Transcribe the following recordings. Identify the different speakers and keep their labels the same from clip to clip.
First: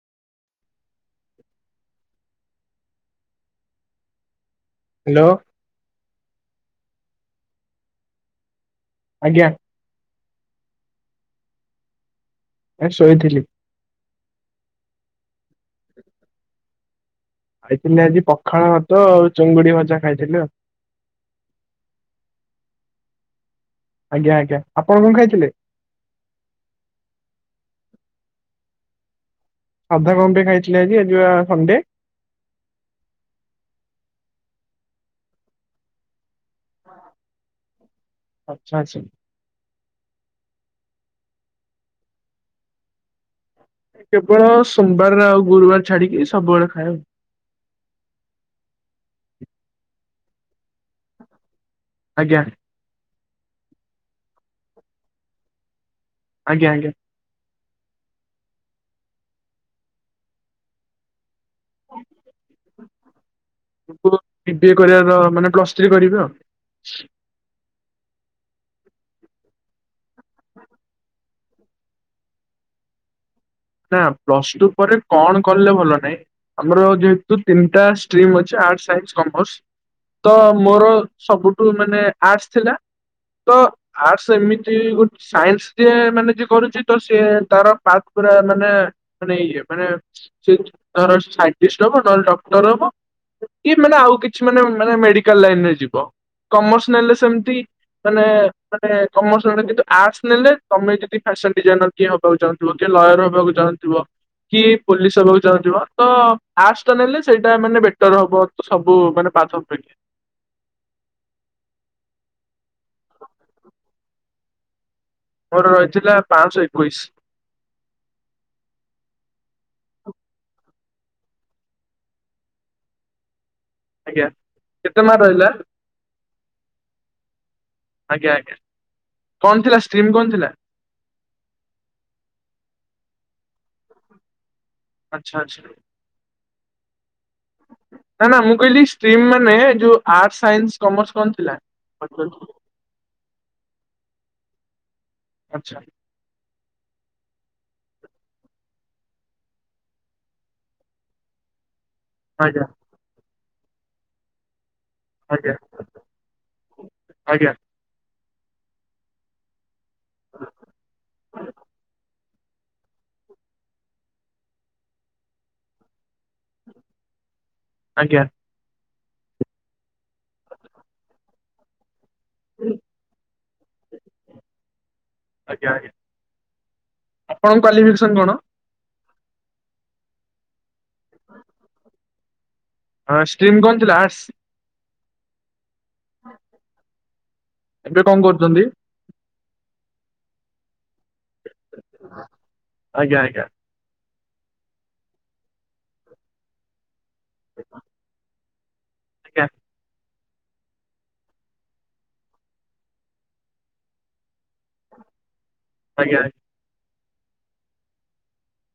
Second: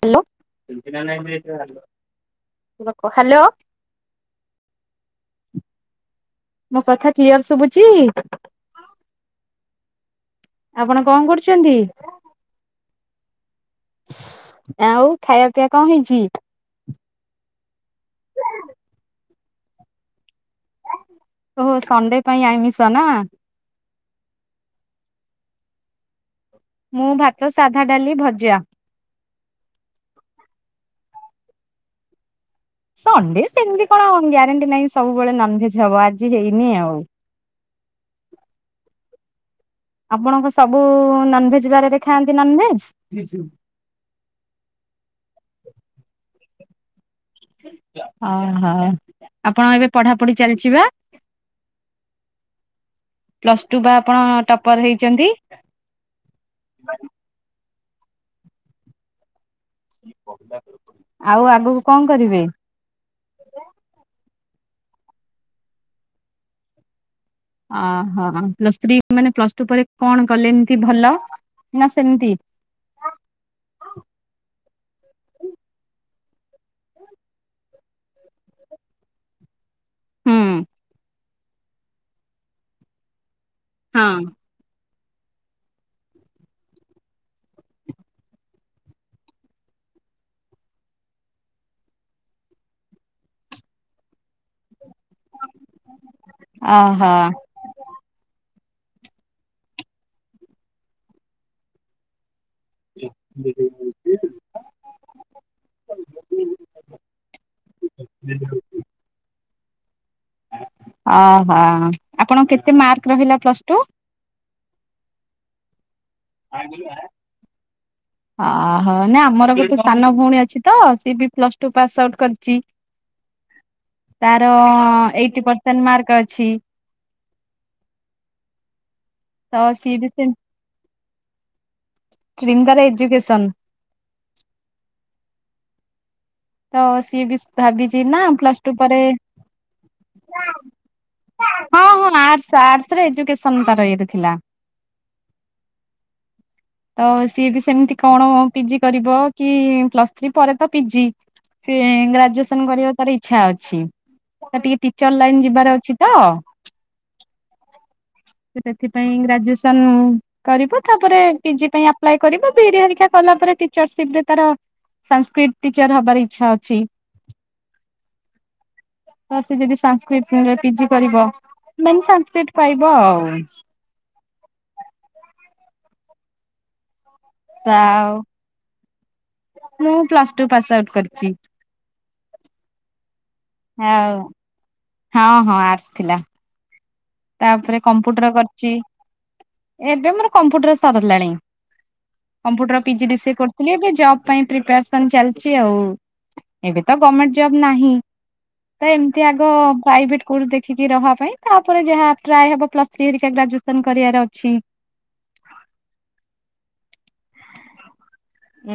Speaker 1: Hello. [inaudible] Hello.
Speaker 2: Hello.
Speaker 1: Clear ଶୁଭୁଛି।
Speaker 2: ଆଜ୍ଞା।
Speaker 1: ଆପଣ କଣ କରୁଛନ୍ତି?
Speaker 2: ଏ ଶୋଇଥିଲି।
Speaker 1: ଆଉ ଖାଇବା ପିଇବା କଣ ହେଇଚି?
Speaker 2: ଖାଇଥିଲି ଆଜି ପଖାଳ ଭାତ ଆଉ ଚିଙ୍ଗୁଡି ଭଜା ଖାଇଥିଲି ଆ
Speaker 1: ଓହୋ ସଣ୍ଡେ ପାଇଁ ଆଇମିଷ ନା।
Speaker 2: ଆଜ୍ଞା ଆଜ୍ଞା ଆପଣ କଣ ଖାଇଥିଲେ?
Speaker 1: ମୁଁ ଭାତ ସାଧା ଡାଲି ଭଜା।
Speaker 2: ସାଧା କଣ ପାଇଁ ଖାଇଥିଲେ ଆଜି ପା ସଣ୍ଡେ।
Speaker 1: ସଣ୍ଡେ ସେମିତି କଣ ଗ୍ୟାରେଣ୍ଟି ନାହିଁ ସବୁବେଳେ ନନଭେଜ ହବ ଆଜି ହେଇନି ଆଉ?
Speaker 2: ଆଚଛା ଆଛା।
Speaker 1: ଆପଣଙ୍କ ସବୁ ନନଭେଜ ବାରରେ ଖାଆନ୍ତି ନନଭେଜ।
Speaker 2: କେବଳ ସୋମବାରରେ ଆଉ ଗୁରୁବାର ଛାଡିକି ସବୁବେଳେ ଖାଏ ଆଉ।
Speaker 1: ଅ ହୋ ଆପଣ ଏବେ ପଢାପଢି ଚାଲିଛି ବା?
Speaker 2: ଆଜ୍ଞା।
Speaker 1: ପ୍ଲସ୍ ଟୁ ବା ଆପଣ ଟପର ହେଇଚନ୍ତି।
Speaker 2: ଆଜ୍ଞା ଆଜ୍ଞା।
Speaker 1: ଆଉ ଆଗକୁ କଣ କରିବେ?
Speaker 2: ବିଏ କରିବାର ମାନେ ପ୍ଲସ୍ ଥ୍ରୀ କରିଵି ଆଉ।
Speaker 1: ଅ ହୋ ପ୍ଲସ୍ ଥ୍ରୀ ମାନେ ପ୍ଲସ ଟୁ ପରେ କଣ କଲେ ଏମତି ଭଲ ନା ସେମିତି?
Speaker 2: ନା ପ୍ଲସ ଟୁ ପରେ କଣ କଲେ ଭଲ ନାହିଁ ଆମର ଯେହେତୁ ତିନିଟା ଷ୍ଟ୍ରିମ ଅଛି ଆର୍ଟସ ସାଇନ୍ସ କମର୍ସ। ତ
Speaker 1: ହୁଁ
Speaker 2: ମୋର। ସବୁଠୁ ମାନେ ଆର୍ଟସ୍ ଥିଲା। ତ
Speaker 1: ହଁ।
Speaker 2: ଆର୍ଟସ ଏମିତି ଗୋଟେ। ସାଇନ୍ସ ଯିଏ ମାନେ ଜିଏ କରୁଛି ତ ସିଏ ତାର - ପୁରା ମାନେ ମାନେ ଇଏ ମାନେ ସେ ସାଇନ୍ତିଷ୍ଟ ହବ ନହେଲେ ଡକ୍ଟର ହବ କି ମାନେ ଆଉ କିଛି ମାନେ। ମାନେ ମେଡିକାଲ ଲାଇନ ରେ ଯିବ କମର୍ସ
Speaker 1: ଓହୋ
Speaker 2: ନେଲେ ସେମତି ମାନେ। ମାନେ କମର୍ସ ରେ କିନ୍ତୁ ଆର୍ଟସ ନେଲେ ତମେ ଯଦି ଫ୍ୟାସନ ଡିଜାଇନର ଟିଏ ହବାକୁ ଚାହୁଁ ଥିବା। କିଏ ଲୟର ହବାକୁ ଚାହୁଁଥିବ କି ପୋଲିସ ହବାକୁ ଚାହୁଁଥିବ ତ ଆର୍ଟସ ଟା ନେଲେ ସେଇଟା ମାନେ ବେଟର ହବ ତ ସବୁ ମାନେ ପା ଆଜ୍ଞା।
Speaker 1: ଓହୋ ଆପଣଙ୍କ କେତେ ମାର୍କ ରହିଲା ପ୍ଲସ ଟୁ।
Speaker 2: ମୋର ର। ହି ଥିଲା ପାଆଁଶହ ଏକୋଇଶ।
Speaker 1: ଅହୋ ନା ଆମର ଗୋଟେ ସାନ ଭଉଣୀ ଅଛି ତ। ସିଏ ବି ପ୍ଲସ୍ ଟୁ ପାସ୍ ଆଉଟ୍ କରିଛି।
Speaker 2: ଆଜ୍ଞା
Speaker 1: ତାର
Speaker 2: କେତେ ମାର୍କ
Speaker 1: ଏଇଟି
Speaker 2: ରହିଲା?
Speaker 1: ପରସେଣ୍ଟ ମାର୍କ ଅଛି। ଅଛି।
Speaker 2: ଆଜ୍ଞା ଆଜ୍ଞା। କଣ ଥିଲା
Speaker 1: ସିଏ ବି
Speaker 2: ଷ୍ଟିମ୍
Speaker 1: ସେ
Speaker 2: କଣ ଥିଲା।
Speaker 1: ଷ୍ଟ୍ରିମ୍ ତାର ଏଜୁକେସନ।
Speaker 2: ଆଚ୍ଛା ଆଚ୍ଛା।
Speaker 1: ତ। ସିଏ ବି ଭାବିଚି ନା
Speaker 2: ମୁଁ
Speaker 1: ପ୍ଲସ ଟୁ
Speaker 2: କହିଲି
Speaker 1: ପରେ
Speaker 2: ଷ୍ଟ୍ରିମ୍ ମାନେ ଯୋଉ ଆର୍ଟସ୍ ସାଇନ୍ସ କମର୍ସ କଣ ଥିଲା?
Speaker 1: ହଁ ହଁ
Speaker 2: ଆଚ୍ଛା
Speaker 1: ଆର୍ଟ୍ସ ଆର୍ଟ୍ସ ରେ ଏଯୁକେଶନ ତା ର ୟେରେ। ଥିଲା।
Speaker 2: ଆଚ୍ଛା।
Speaker 1: ତ ସିଏ ବି ସେମିତି କଣ ପିଜି କରିବ କି ପ୍ଲସ ଥ୍ରୀ ପରେ ତ ପିଜି। ଗ୍ରାଜୁଏସନ
Speaker 2: ଆଜ୍ଞା
Speaker 1: କରିବା ତାର। ଇଛା ଅଛି ତ ଟିକେ। ଟିଚର ଲାଇନ
Speaker 2: ଆଜ୍ଞା
Speaker 1: ଯିବାର ଅଛି ତ।
Speaker 2: ଆଜ୍ଞା
Speaker 1: ସେ ସେଥି ପାଇଁ ଗ୍ରାଯୁଏସନ। ସନ କରିବ ତାପରେ। [unintelligible] ପରେଟିରସିପ ରେ ତ ସଂସ୍କ୍ର୍ରିତ୍ ଟିଚର୍ ହବାର ଇଛା ଅଛି
Speaker 2: ଆଜ୍ଞା
Speaker 1: ତ ସେ ଯଦି ସାଂସ୍କୃତିରେ ପିଜି କରିବ ମାନେ ସା ପାଇବ ଆଉ
Speaker 2: ଆଜ୍ଞା ଆଜ୍ଞା ଆପଣଙ୍କ
Speaker 1: ଆଉ
Speaker 2: କ୍ୱଲିଫିକେସନ କଣ
Speaker 1: ମୁଁ ପ୍ଲସ ଟୁ ପାସ୍ ଆଉଟୁ କରଛିି
Speaker 2: ହଁ ଷ୍ଟିମ୍ କଣ ଥିଲା
Speaker 1: ଆଉ
Speaker 2: ଆର୍ଟ୍ସ୍
Speaker 1: ହଁ ହଁ ଆ ଥିଲା ତାପରେ
Speaker 2: ଏବେ କଣ
Speaker 1: କମ୍ପ୍ୟୁଟର
Speaker 2: କରୁଛନ୍ତି?
Speaker 1: କରିଛି ଏବେ ମୋର କମ୍ପ୍ୟୁଟର ସରିଲାଣି କମ୍ପୁଟର ପି ଜି ଡି
Speaker 2: ଆଜ୍ଞା
Speaker 1: ସି ଏ ସେ
Speaker 2: ଆଜ୍ଞା
Speaker 1: କରୁଥିଲ ଏବେ ଜ ପାଇଁ ପ୍ରିପାରେସନ୍ ଚାଲିଛି ଆଉ ଏବେ। ତ ଗମେଣ୍ଟ ଜବ୍ ନାହିଁ। ତ ଏମିତି ଆଗ
Speaker 2: ଆଜ୍ଞା
Speaker 1: ପ୍ରାଇଭେଟ ଦେଖିକି ରହିବା ପାଇଁ ତା ଯାହା ଟ୍ରଏ ହବ ପ୍ଲସ ଥ୍ରୀ ହେରା ଗ୍ରାଜୁଏସନ କରିବାର ଅଛି।
Speaker 2: ଆଜ୍ଞା।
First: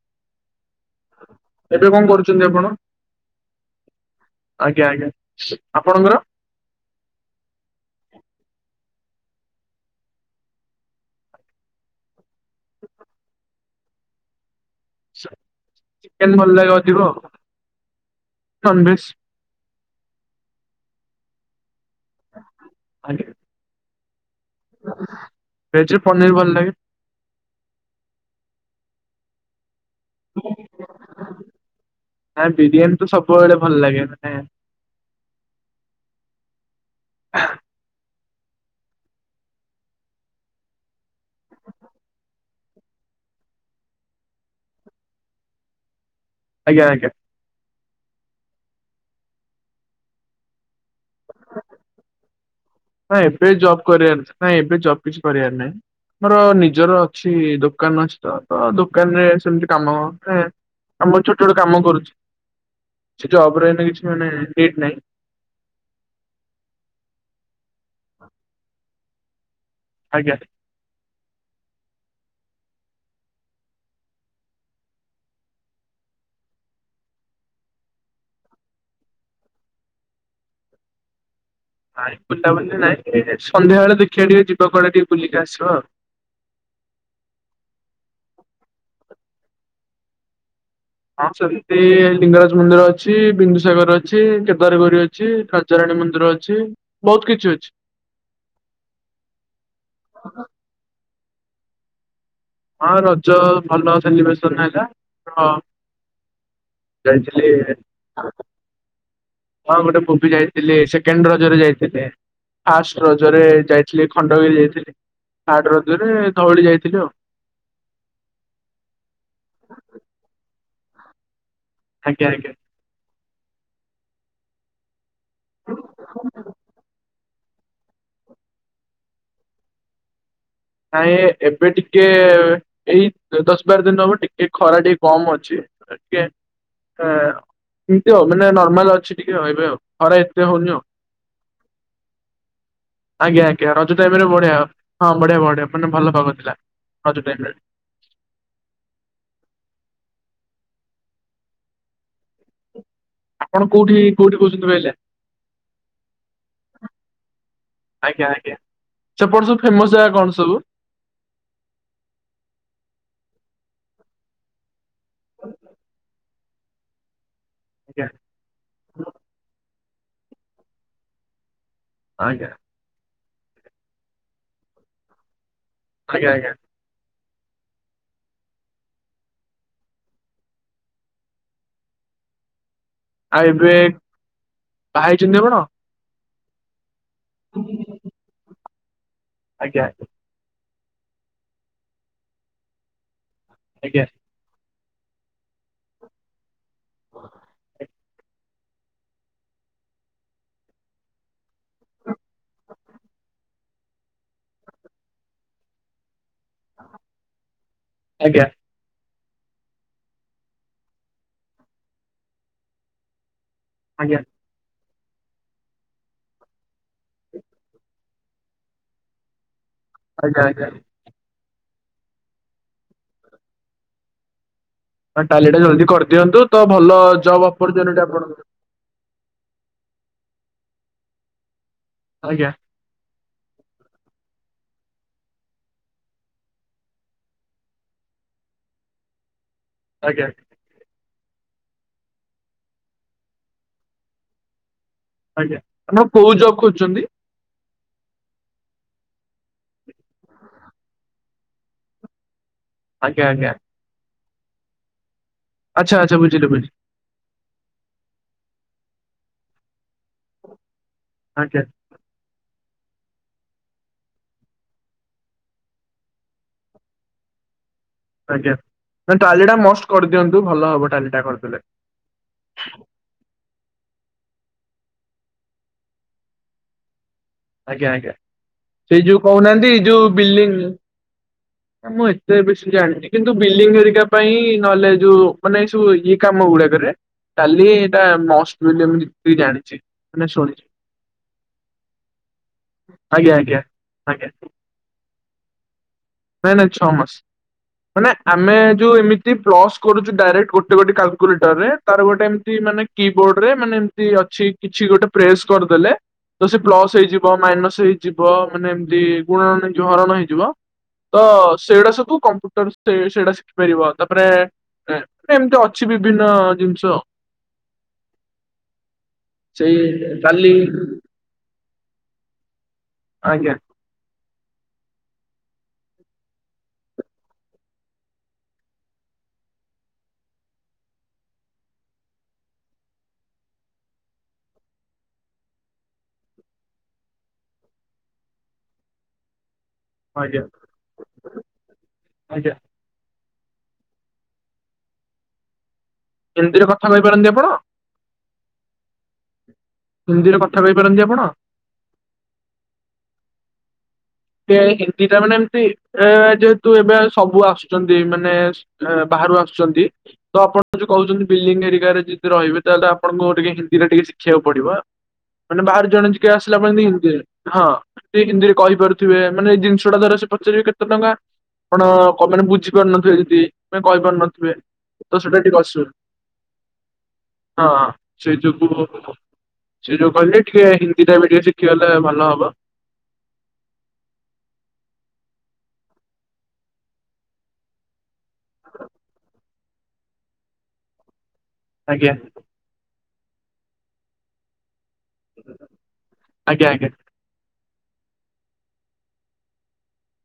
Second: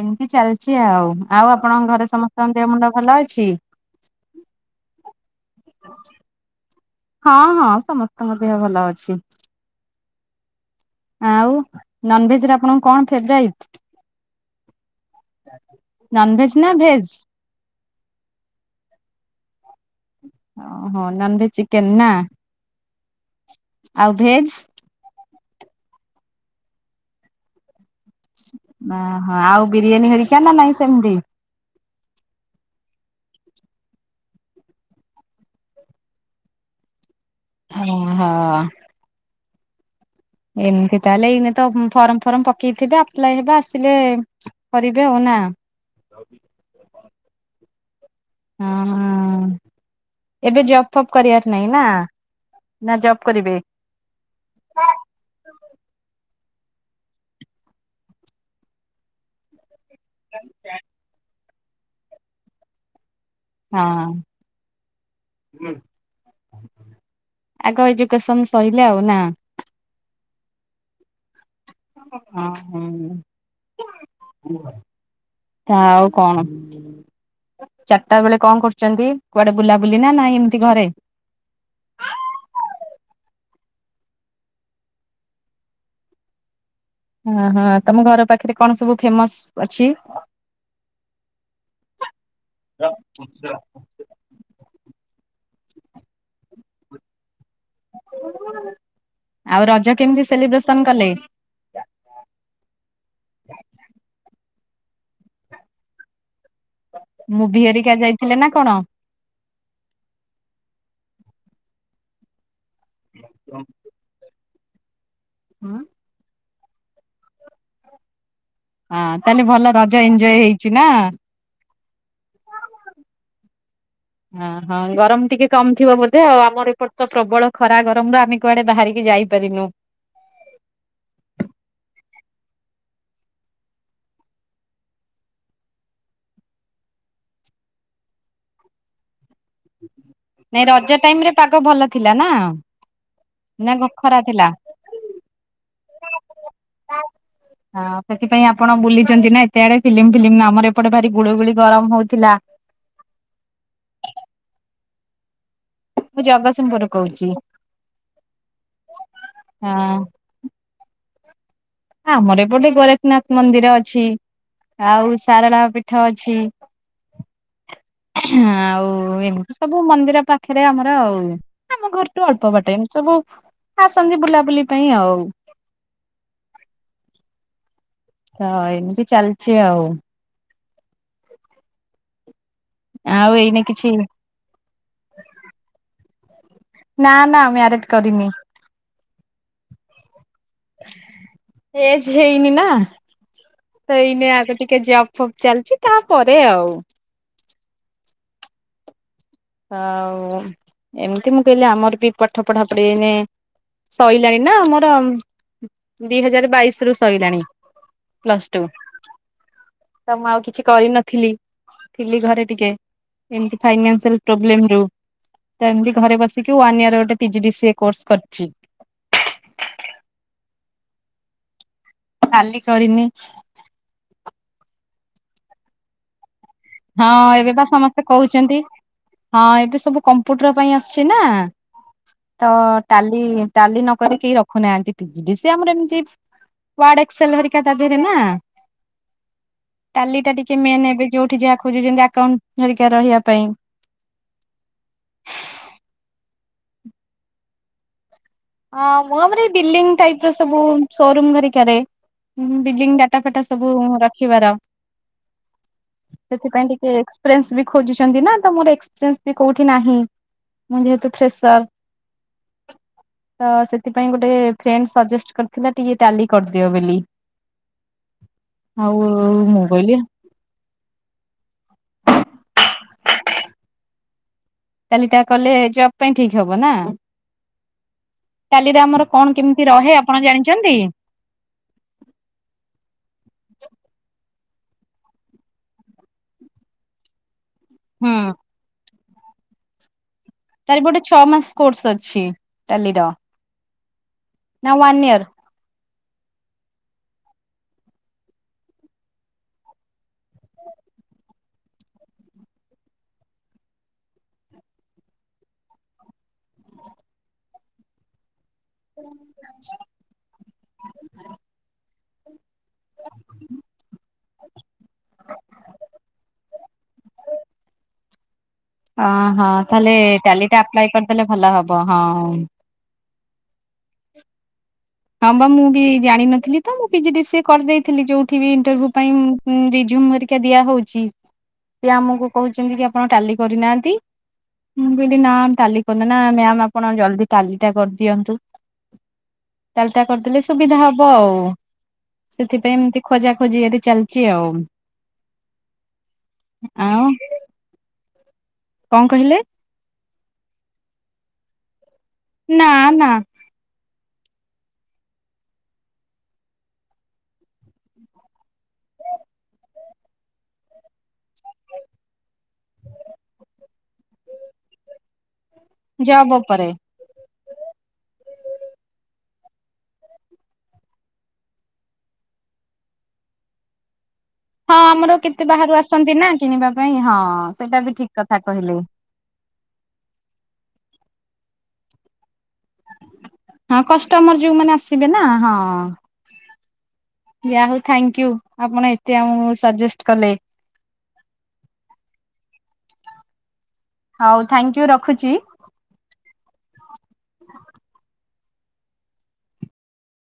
Speaker 1: ଏମତି ଚାଲ ଅଛି ଆଉ ଆଉ
Speaker 2: ଏବେ
Speaker 1: ଆପଣଙ୍କ
Speaker 2: କଣ
Speaker 1: ଘରେ
Speaker 2: କରୁଛନ୍ତି
Speaker 1: ସମସ୍ତଙ୍କ
Speaker 2: ଆପଣ?
Speaker 1: ଦେହ ମୁଣ୍ଡ ଭଲ ଅଛି
Speaker 2: ଆଜ୍ଞା ଆଜ୍ଞା ଆପଣଙ୍କର
Speaker 1: ହଁ ହଁ ସମସ୍ତଙ୍କ ଦେହ ଭଲ ଅଛି। ଆଉ ନନଭେଜ ଆପଣଙ୍କୁ କଣ ଫେବରାଇଟ୍-
Speaker 2: ଚିକେନ ଭଲାଗେ ଅଧିକ।
Speaker 1: ଭେଜ?
Speaker 2: ନନ୍ଭେଜ୍।
Speaker 1: ଓହୋ ନନ୍ ଭେଜ ଚିକେନ ନା।
Speaker 2: ଆଞା
Speaker 1: ଆଉ ଭେଜ୍
Speaker 2: ଭେଜ ରେ ପନିର ଭଲ ଲାଗେ।
Speaker 1: ଓହୋ ଆଉ। ବିରିୟାନୀ ହେରିକା ନା ନାଇଁ ସେମିତି।
Speaker 2: ହଁ ବିରିୟାନୀ ତ ସବୁବେଳେ ଭଲ ଲାଗେ ମାନେ
Speaker 1: ହଁ ହଁ। ଏମିତି ତାହେଲେ ଏଇନେ ତ ଫର୍ମ ଫର୍ମ ପକେଇଥିବେ ଆପ୍ଲାଏ ହେବେ ଆସିଲେ କରିବେ ଆଉ ନା।
Speaker 2: ଆଜ୍ଞା ଆଜ୍ଞା
Speaker 1: ହଁ ଏବେ ଜପ ଫପ କରିବାର ନାହିଁ ନା। ନା ଜବ୍
Speaker 2: ନାଇଁ ଏବେ
Speaker 1: କରିବେ?
Speaker 2: ଜବ୍ କରିବାର ନାଇଁ ଏବେ ଜବ୍ କିଛି କରିବାର ନାହିଁ। ମୋର ନିଜର ଅଛି ଦୋକାନଛି ତ ତ ଦୋକାନରେ ସେମିତି। କାମ ଆମ ଛୋଟ ଟ କାମ କରୁଛି। ସେ ଜବରେ
Speaker 1: ହଁ
Speaker 2: କିଛି ମାନେ ଲେଟ୍ ନହିଁ।
Speaker 1: ଲୋକସ ସରିଲେ ଆଉ ନା।
Speaker 2: ଆଜ୍ଞା।
Speaker 1: ଆଉ କଣ ଚାରିଟା ବେଳେ କଣ କରୁଛନ୍ତି କୁଆଡେ ବୁଲାବୁଲି ନା ନାାଇ ଏମିତି ଘରେ।
Speaker 2: ନାଇଁ ବୁଲା ବୁଲି ନାଇଁ ସନ୍ଧ୍ୟା ବଳେ ଦେଖିବା ଟିକେ ଯିବା କୁଆଡେ ଟିକେ ବୁଲିକି ଆସିବ ଆଉ।
Speaker 1: ହ ହଁ ତମ ଘର ପାଖରେ କଣ ସବୁ ଫେମସ ଅଛି?
Speaker 2: ହଁ ସେମିତି ଲିଙ୍ଗରାଜ ମନ୍ଦିର ଅଛି ବିନ୍ଦୁସାଗର ଅଛି କେଦାରଗରି ଅଛି। ରାଜା ରଣୀ ମନ୍ଦିର ଅଛି ବହୁତ କିଛି ଅଛି।
Speaker 1: ଆଉ ରଜ କେମିତି ସେଲିବ୍ରେସନ କଲେ?
Speaker 2: ହଁ ରଜ ଭଲ ସେଲି ବେଶ [inaudible] ଯାଇଥିଲି
Speaker 1: ମୁଭି ହେରିକା ଯାଇଥିଲେ ନା କଣ?
Speaker 2: ହଁ ଗୋଟେ ପୋପି ଯାଇଥିଲି ସେଠି କେଣ୍ଡ୍ର ଜେରୀ ଯାଇଥିଲେ। ଫାଷ୍ଟ ରଜରେ ଯାଇଥିଲି ଖଣ୍ଡଗିରି ଯାଇଥିଲି। [inaudible] ଥାର୍ଡ
Speaker 1: ହଁ
Speaker 2: ରଜରେ। ଧଉଳି ଯାଇଥିଲି ଆଉ।
Speaker 1: ଛି ନା
Speaker 2: ଆଜ୍ଞା ଆଜ୍ଞା।
Speaker 1: ହଁ ହଁ ଗରମ। ଟିକେ କମ୍ ଥିବ ବୋଧେ ଆଉ ଆମର ଏପଟେ ତ ପ୍ରବଳ ଖରା ଗରମରୁ ଆମେ କୁଆଡେ ବାହାରିକି ଯାଇପାରିନୁ।
Speaker 2: ନାଇଁ ଏବେ ଟିକେ ଏଇ ଦଶ ବାର ଦିନ ହବ ଟିକେ ଖରା ଟିକେ କମ ଅଛି ଟେ ଏମିତି ହବ ମାନେ ନର୍ମାଲ ଅଛି। ଟିକେ ରହିବେ ଆଉ ଖରା ଏତେ
Speaker 1: ନାଇଁ
Speaker 2: ହଉନି
Speaker 1: ରଜ ଟାଇମ ରେ ପାଗ ଭଲ ଥିଲା ନା?
Speaker 2: ଆଜ୍ଞା ଆଜ୍ଞ
Speaker 1: ନା ଗ
Speaker 2: ରଜ
Speaker 1: ଖରା
Speaker 2: ଟାଇମରେ
Speaker 1: ଥିଲା।
Speaker 2: ବଢିଆ ହଁ ବଢିଆ ବଢିଆ। ମାନେ ଭଲ ପାଗ ଥିଲା। ରଜ ଟାଇମ ରେ
Speaker 1: ହଁ ସେଥିପାଇଁ ଆପଣ ବୁଲିଛନ୍ତି ନା ଏତେ ଆଡେ ଫିଲ୍ମ ଫିଲ୍ମ ଆମର ଏପଟେ ଭାରି ଗୁଳୁଗୁଳି ଗରମ ହୋଉଥିଲା।
Speaker 2: ଆପଣ କୋଉଠି କୋଉଠି କହୁଥିଲେ କହିଲେ।
Speaker 1: ମୁଁ ଜଗତସିଂହପୁର କହୁଛି
Speaker 2: ଆଜ୍ଞା ଆଜ୍ଞା ସେପଟ ସବୁ ଫେମସ
Speaker 1: ହଁ
Speaker 2: ଜାଗା କଣ ସବୁ।
Speaker 1: ଆମର ଏପଟେ ଗୋରେଖନାଥ ମନ୍ଦିର ଅଛି। ଆଉ ସାରଳା ପିଠ ଅଛି।
Speaker 2: ଆଜ୍ଞା
Speaker 1: ହ ହଉ ଏନ୍ ଆଉ ଏବେ ସବୁ ମନ୍ଦିର ପାଖରେ ଆମର ଆଉ ଆମ ଘରଠୁ
Speaker 2: ଆଜ୍ଞା
Speaker 1: ଅଳ୍ପ ବାଟ ଏମ ସବୁ ଆସନ୍ତି ବୁଲାବୁଲି ପାଇଁ ଆଉ।
Speaker 2: ଆଜ୍ଞା ଆଜ୍ଞା।
Speaker 1: ତ ଏମିତି ଚାଲ୍ଚି ଆଉ।
Speaker 2: ଆଉ
Speaker 1: ଏଇନେ
Speaker 2: ଏବେ
Speaker 1: କିଛି
Speaker 2: ବାହା ହେଇଛନ୍ତି ଆପଣ?
Speaker 1: ନା ନା ମାରେଟ କରିନି।
Speaker 2: ଆଜ୍ଞା ଆଜ୍ଞା।
Speaker 1: ଏଜ ହେଇନି ନା।
Speaker 2: ଆଜ୍ଞା।
Speaker 1: ହେଇନେ ଆଗ ଟିକ ଟ ଜପ୍ ଫପ୍ ଚାଲିଚି ତାପରେ ଆଉ।
Speaker 2: [inaudible]
Speaker 1: ଆଉ ଏମିତି ମୁଁ କହିଲି ଆମର ବି ପାଠ ପଢା ପଢି ସୋଇଲାାଣି ନା ଆମର। ଦି ହଜାର ବାଇଶ ରୁ ସରିଲାଣି।
Speaker 2: ଆଜ୍ଞା
Speaker 1: ପ୍ଲସ ଟୁ ତ ମୁଁ ଆଉ କିଛି କରିନଥିଲି ଥିଲି ଘରେ ଟିକେ। ଏମିତି ଫାଇନାନ୍ସଆଲ
Speaker 2: ଆଜ୍ଞା
Speaker 1: ତ ଏମିତି ଘରେ ବସିକି ଓନେ ୟେର ଗୋଟେ ପିଜିଡିସିଏ କ୍ରୋସ କରିଛି।
Speaker 2: ଆଜ୍ଞା ଆଜ୍ଞା
Speaker 1: ଟାଲି କରିନି।
Speaker 2: ନା ଟାଲି ଟା ଜଲ୍ଦି କରିଦିଅନ୍ତୁ। ତ ଭଲ
Speaker 1: ହଁ
Speaker 2: ଜବ୍
Speaker 1: ଏବେ ବା
Speaker 2: ଅପରଚ୍ୟୁନିଟି
Speaker 1: ସମସ୍ତେ
Speaker 2: ଆପଣଙ୍କୁ
Speaker 1: କହୁଛନ୍ତି ହଁ ଏବେ ସବୁ କମ୍ପୁଟର ପାଇଁ ଆସୁଛି ନା
Speaker 2: ଆଜ୍ଞା
Speaker 1: ତ ଟାଲି ଟାଲି ନକରିକି କେହି ରଖ ଦେଖୁ ନାହାନ୍ତିି ପିଜିଡିସିଏ ଆମର ଏମିତି ୱାର୍ଡ ଏକ୍ସେଲହେରିକା ତା ଦେହରେ ନା ଟାଲି
Speaker 2: ଆଜ୍ଞା
Speaker 1: ଟା ଟିକେ ମେନ୍ ଏବେ [inaudible] ଖୋଜୁଛନ୍ତି ଆଉଣ୍ଟ ହେରିକା ରହିବା ପାଇଁ
Speaker 2: ଆଜ୍ଞା ଆପଣ କୋଉ ଜବ୍ ଯଖହୁଛନ୍ତି?
Speaker 1: ହଁ ମୁଁ ଆମର ବିଲଡିଙ୍ଗ ଟାଇପ ର ସବୁ ସୋରୁ ହେରିକରେ ହଁ ବିଲଡିଙ୍ଗ ଡାଟା
Speaker 2: ଆଜ୍ଞା
Speaker 1: ଫାଟା
Speaker 2: ଆଜ୍ଞା
Speaker 1: ସବ ରଖ
Speaker 2: ଆଚ୍ଛା ଆଚ୍ଛା
Speaker 1: ଶିବରାମ
Speaker 2: ବୁଝିଲି
Speaker 1: ସେଥିପାଇଁ
Speaker 2: ବୁଝିଲି
Speaker 1: ଟିକ ଏକ୍ପିସ ବି ଖୋଜଛନ୍ତି ନା ତ ମୋର ଏସ [unintelligible] ନାହିଁ। ମୁଁ ଯେହେତୁ ଫ୍ରେଶର।
Speaker 2: ଆଜ୍ଞା
Speaker 1: ତ ସେଥିପାଇଁ ଗୋଟେ ଫ୍ରେଣ୍ଡ ସଜେଷ୍ଟ କରିଥିଲା ଟିକେ ଟାଲି କରିଦିଅ ବୋଲି।
Speaker 2: ଆଜ୍ଞା
Speaker 1: ଆଉ
Speaker 2: ନା ଟାଲି ଟା
Speaker 1: ମୁଁ
Speaker 2: ମଷ୍ଟ
Speaker 1: କହିଲି
Speaker 2: କରିଦିଅନ୍ତୁ ଭଲ ହବ। ଟିଲିଟା କରୁଥିଲେ।
Speaker 1: ଟାଲି ତା କଲେ ଜବ ପାଇଁ ଠିକ ହବ ନା।
Speaker 2: ଆଜ୍ଞା ଆଜ୍ଞା।
Speaker 1: ଟାଲିରେ
Speaker 2: ସେ
Speaker 1: ଆମର
Speaker 2: ଯୋଉ
Speaker 1: କଣ କେମିତି
Speaker 2: କହୁନାହାନ୍ତି
Speaker 1: ରହେ
Speaker 2: ଯୋଉ
Speaker 1: ଆପଣ
Speaker 2: ବିଲଡିଂ
Speaker 1: ଜାଣିଛନ୍ତି?
Speaker 2: ମୁଁ ଏତେ ବେଶୀ ଜାଣିିନି କିନ୍ତୁ ବିଲଡିଂ ହେରିକା ପାଇଁ ନହେଲେ ଯୋଉ ମାନେ ଏଇ ସବୁ ଏଇ କାମ ଗୁଡାକରେ ଟାଲି ଏଇଟା
Speaker 1: ହୁଁ
Speaker 2: ମଷ୍ଟିଲୟମ ତୁଇ ଜାଣିଛି। ମାନେ ଶୁଣିଛି
Speaker 1: ତାର ଗୋଟେ ଛଅ ମାସ କୋର୍ସ ଅଛି। ଟାଲିର
Speaker 2: ଆଜ୍ଞା ଆଜ୍ଞା। ଆଜ୍ଞା।
Speaker 1: ନା ୱନ୍ ଇୟର
Speaker 2: ନାଇଁ ନାଇଁ ଛଅ ମାସ ମାନେ ଆମେ ଯୋଉ ଏମିତି ପ୍ଲସ୍ କରୁଛୁ ଡାଇରେକ୍ଟ ଗୋଟେ ଗୋଟେ କାଲକୁଲେଟରରେ ତାର ଗୋଟେ ଏମିତି ମାନେ କି ବୋର୍ଡ଼ରେ ମାନେ ଏମିତି ଅଛି କିଛି ଗୋଟେ ପ୍ରେସ୍ କରିଦେଲେ ତ ସେ ପ୍ଲସ୍ ହେଇଯିବ ମାଇନସ୍ ହେଇଯିବ। ମାନେ ଏମତି ଗୁଣ ନେଇଯିବ ହରଣ ହେଇଯିବ। ତ ସେଇଟା ସବୁ କମ୍ ସେଇଟା ଶିଖିପାରିବ ତାପରେ ମ ଏମିତି ଅଛି ବିଭିନ୍ନ ଜିନିଷ। ଆଉ।
Speaker 1: ଅ ହଁ ତାହଲେ
Speaker 2: କାଲି
Speaker 1: କାଲିଟା ଆପ୍ଲାଏ କରିଦେଲେ ଭଲ ହବ ହଉ।
Speaker 2: ଆଜ୍ଞା।
Speaker 1: ହଁ ବା ମୁଁ ବି ଜାଣିନଥିଲି ତ ମୁଁ ପିଜି ଡି ସିଏ କରିଦେଇଥିଲି ଯୋଉଠି ବି ଇଣ୍ଟରଭ୍ୟୁ ପାଇଁ ରିଜୁମ୍ ହରିକା ଦିଆହଉଛି ସେ ଆମକୁ କହୁଛନ୍ତି ଯେ ଆପଣ ଟାଲି କରିନାହାନ୍ତି ମୁଁ ନା ଟାଲିନ ନା ମ୍ୟାମ ଆପଣ ଜଲଦି ଟାଲିଟା କରିଦିଅନ୍ତୁ। ଚାଲିତା କରିଦେଲେ
Speaker 2: ଆଜ୍ଞା
Speaker 1: ସୁବିଧା ହବ ଆଉ
Speaker 2: ଆଜ୍ଞା।
Speaker 1: ସେଥିପାଇଁ ଏମତି ଖୋଜା ଚାଲି ଖୋଜିଏଦି ଚାଲିଚି ଆଉ।
Speaker 2: ଏମିତିରେ କଥା କହିପାରନ୍ତି ଆପଣ?
Speaker 1: କଁ କହିଲେ?
Speaker 2: ହିନ୍ଦୀରେ କଥା କହିପାରନ୍ତି ଆପଣ?
Speaker 1: ନା ନା।
Speaker 2: ହିନ୍ଦୀ ଟା ମାନେ ଏମତି ଏ ଯେହେତୁ ଏବେ ସବୁ ଆସୁଛନ୍ତି ମାନେ ବାହାରୁ ଆସୁଛନ୍ତି ତ ଆପଣ ଯଉ କହୁଛନ୍ତି ବିଲଡିଂ ଏରିଆରେ ଯଦି ରହିବେ ତାହେଲେ ଆପଣଙ୍କୁ ଟିକେ ହିନ୍ଦୀରେ ଟିକେ ଶିଖିବାକୁ ପଡିବ। ମାନେ ବାର ଜଣ ଯିକେ
Speaker 1: ଜବ୍
Speaker 2: ଆସିଲା
Speaker 1: ଉପରେ।
Speaker 2: ପରେ ହିୀରେ ହଁ ସେ ହିନ୍ଦୀରେ କହିପାରୁ ମାନେ ଏଇ ଜିନିଷ ଟା ଦାରା ସେ ପଚାରିବେ କେତେ ଟଙ୍କା ଆପଣ ମାନେ ବୁଝିପାରୁନଥିବେ ଏମତି କ କହିପାରୁନଥି
Speaker 1: ହଁ ଆମର କେତେ ବାହାରୁ ଆସନ୍ତି ନା କିଣିବା ପାଇଁ ହଁ
Speaker 2: ହଁ
Speaker 1: ସେଇଟା ବି ଠିକ
Speaker 2: ସେଇ
Speaker 1: କଥା
Speaker 2: ଯୋଗୁ
Speaker 1: କହିଲେ।
Speaker 2: ଦୁଟା ମିିଡ଼ିଓ ଶିଖିବାଗଲେ ଭଲ ହେବ।
Speaker 1: ହଁ କଷ୍ଟମର ଯୋଉମାନୋନ ଆସିବେ ନା ହଁ ଦା ହଉ ଥ୍ୟାଙ୍କୟୁ। ଆପଣ ଏତେ ଆମ ସଜେଷ୍ଟ କଲେ।
Speaker 2: ଆଜ୍ଞା।
Speaker 1: ହଉ ଥ୍ୟାଙ୍କୟୁ। ରଖୁଛି।
Speaker 2: [inaudible] ଆଜ୍ଞା ଆଜ୍ଞା।